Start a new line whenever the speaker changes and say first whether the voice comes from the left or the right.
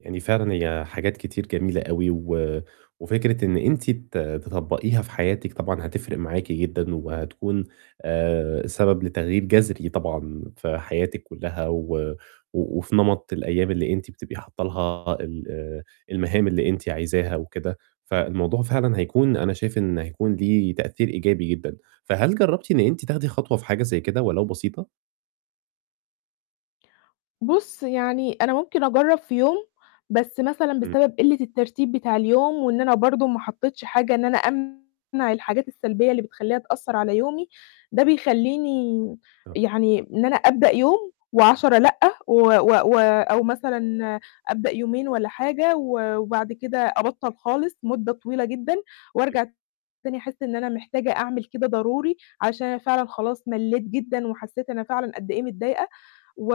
right: يعني فعلًا هي حاجات كتير جميلة أوي و وفكرة إن أنتِ ت تطبّقيها في حياتِك طبعًا هتفرِق معاكِ جدًا وهتكون آآ، سبب لتغيير جَذري طبعًا في حياتِك كلّها و و وفي نمط الأيام اللي أنتِ بتبقي حاطّة لها ال آآ المهام اللي أنتِ عايزاها وكده، فالموضوع فعلًا هيكون أنا شايف إن هيكون ليه تأثير إيجابي جدًا. فهل جرّبتِ إن أنتِ تاخدي خطوة في حاجة زي كده ولو بسيطة؟
left: بُص، يعني أنا ممكن أجرّب في يوم بس مثلًا
right: إمم.
left: بسبب قلِّة الترتيب بتاع اليوم وإن أنا برضه ما حطّيتش حاجة إن أنا أمنع الحاجات السلبية اللي بتخلّيها تأثّر على يومي، ده بيخلّيني
right: آه.
left: يعني إن أنا أبدأ يوم و10 لأ. و و و أو مثلًا أبدأ يومين والّا حاجة و وبعد كده أبطّل خالص مدّة طويلة جدًا وأرجع تاني أحس إن أنا محتاجة أعمل كده ضروري عشان أنا فعلًا خلاص مَلّيت جدًا وحسّيت أنا فعلًا قدّ إيه متضايقة و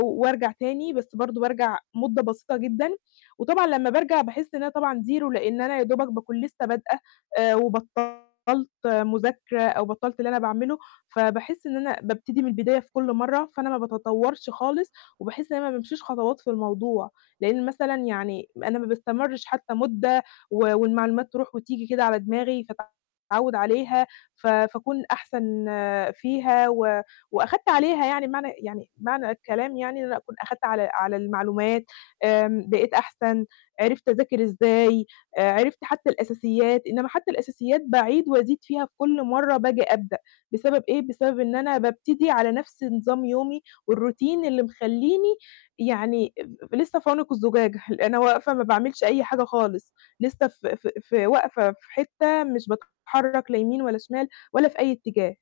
left: وأرجع تاني بس برضه بارجع مدّة بسيطة جدًا وطبعًا لمّا بارجع باحس إن أنا طبعًا 0 لإن أنا يا دوبك باكون لسه بادئه آآ، وبطّلت مذاكرة أو بطّلت اللي أنا باعمله. فباحس إن أنا بابتدي من البداية في كل مرّة فأنا ما باتطوّرش خالص وباحس إن أنا ما بامشيش خطوات في الموضوع، لإن مثلًا يعني ما أنا ما باستمرش حتى مدّة و والمعلومات تروح وتيجي كده على دماغي فاتعوّد عليها ف فاكون أحسن فيها و وأخدت عليها يعني معنى يعني معنى الكلام يعني إن أنا أكون أخدت على على المعلومات آمم، بقيت أحسن عِرفت أذاكر إزاي، آآ عِرفت حتى الأساسيات إنّما حتى الأساسيات باعيد وأزيد فيها في كل مرّة بآجي أبدأ، بسبب إيه بسبب إن أنا بابتدي على نَفْس نظام يومي والروتين اللي مخلّيني يعني ب ب لسه في عنق الزجاجة ال أنا واقفة ما باعملش أي حاجة خالص، لسه ف ف في واقفة في حتة مش باتحرّك لا يمين ولا شمال ولا في أي اتّجاه.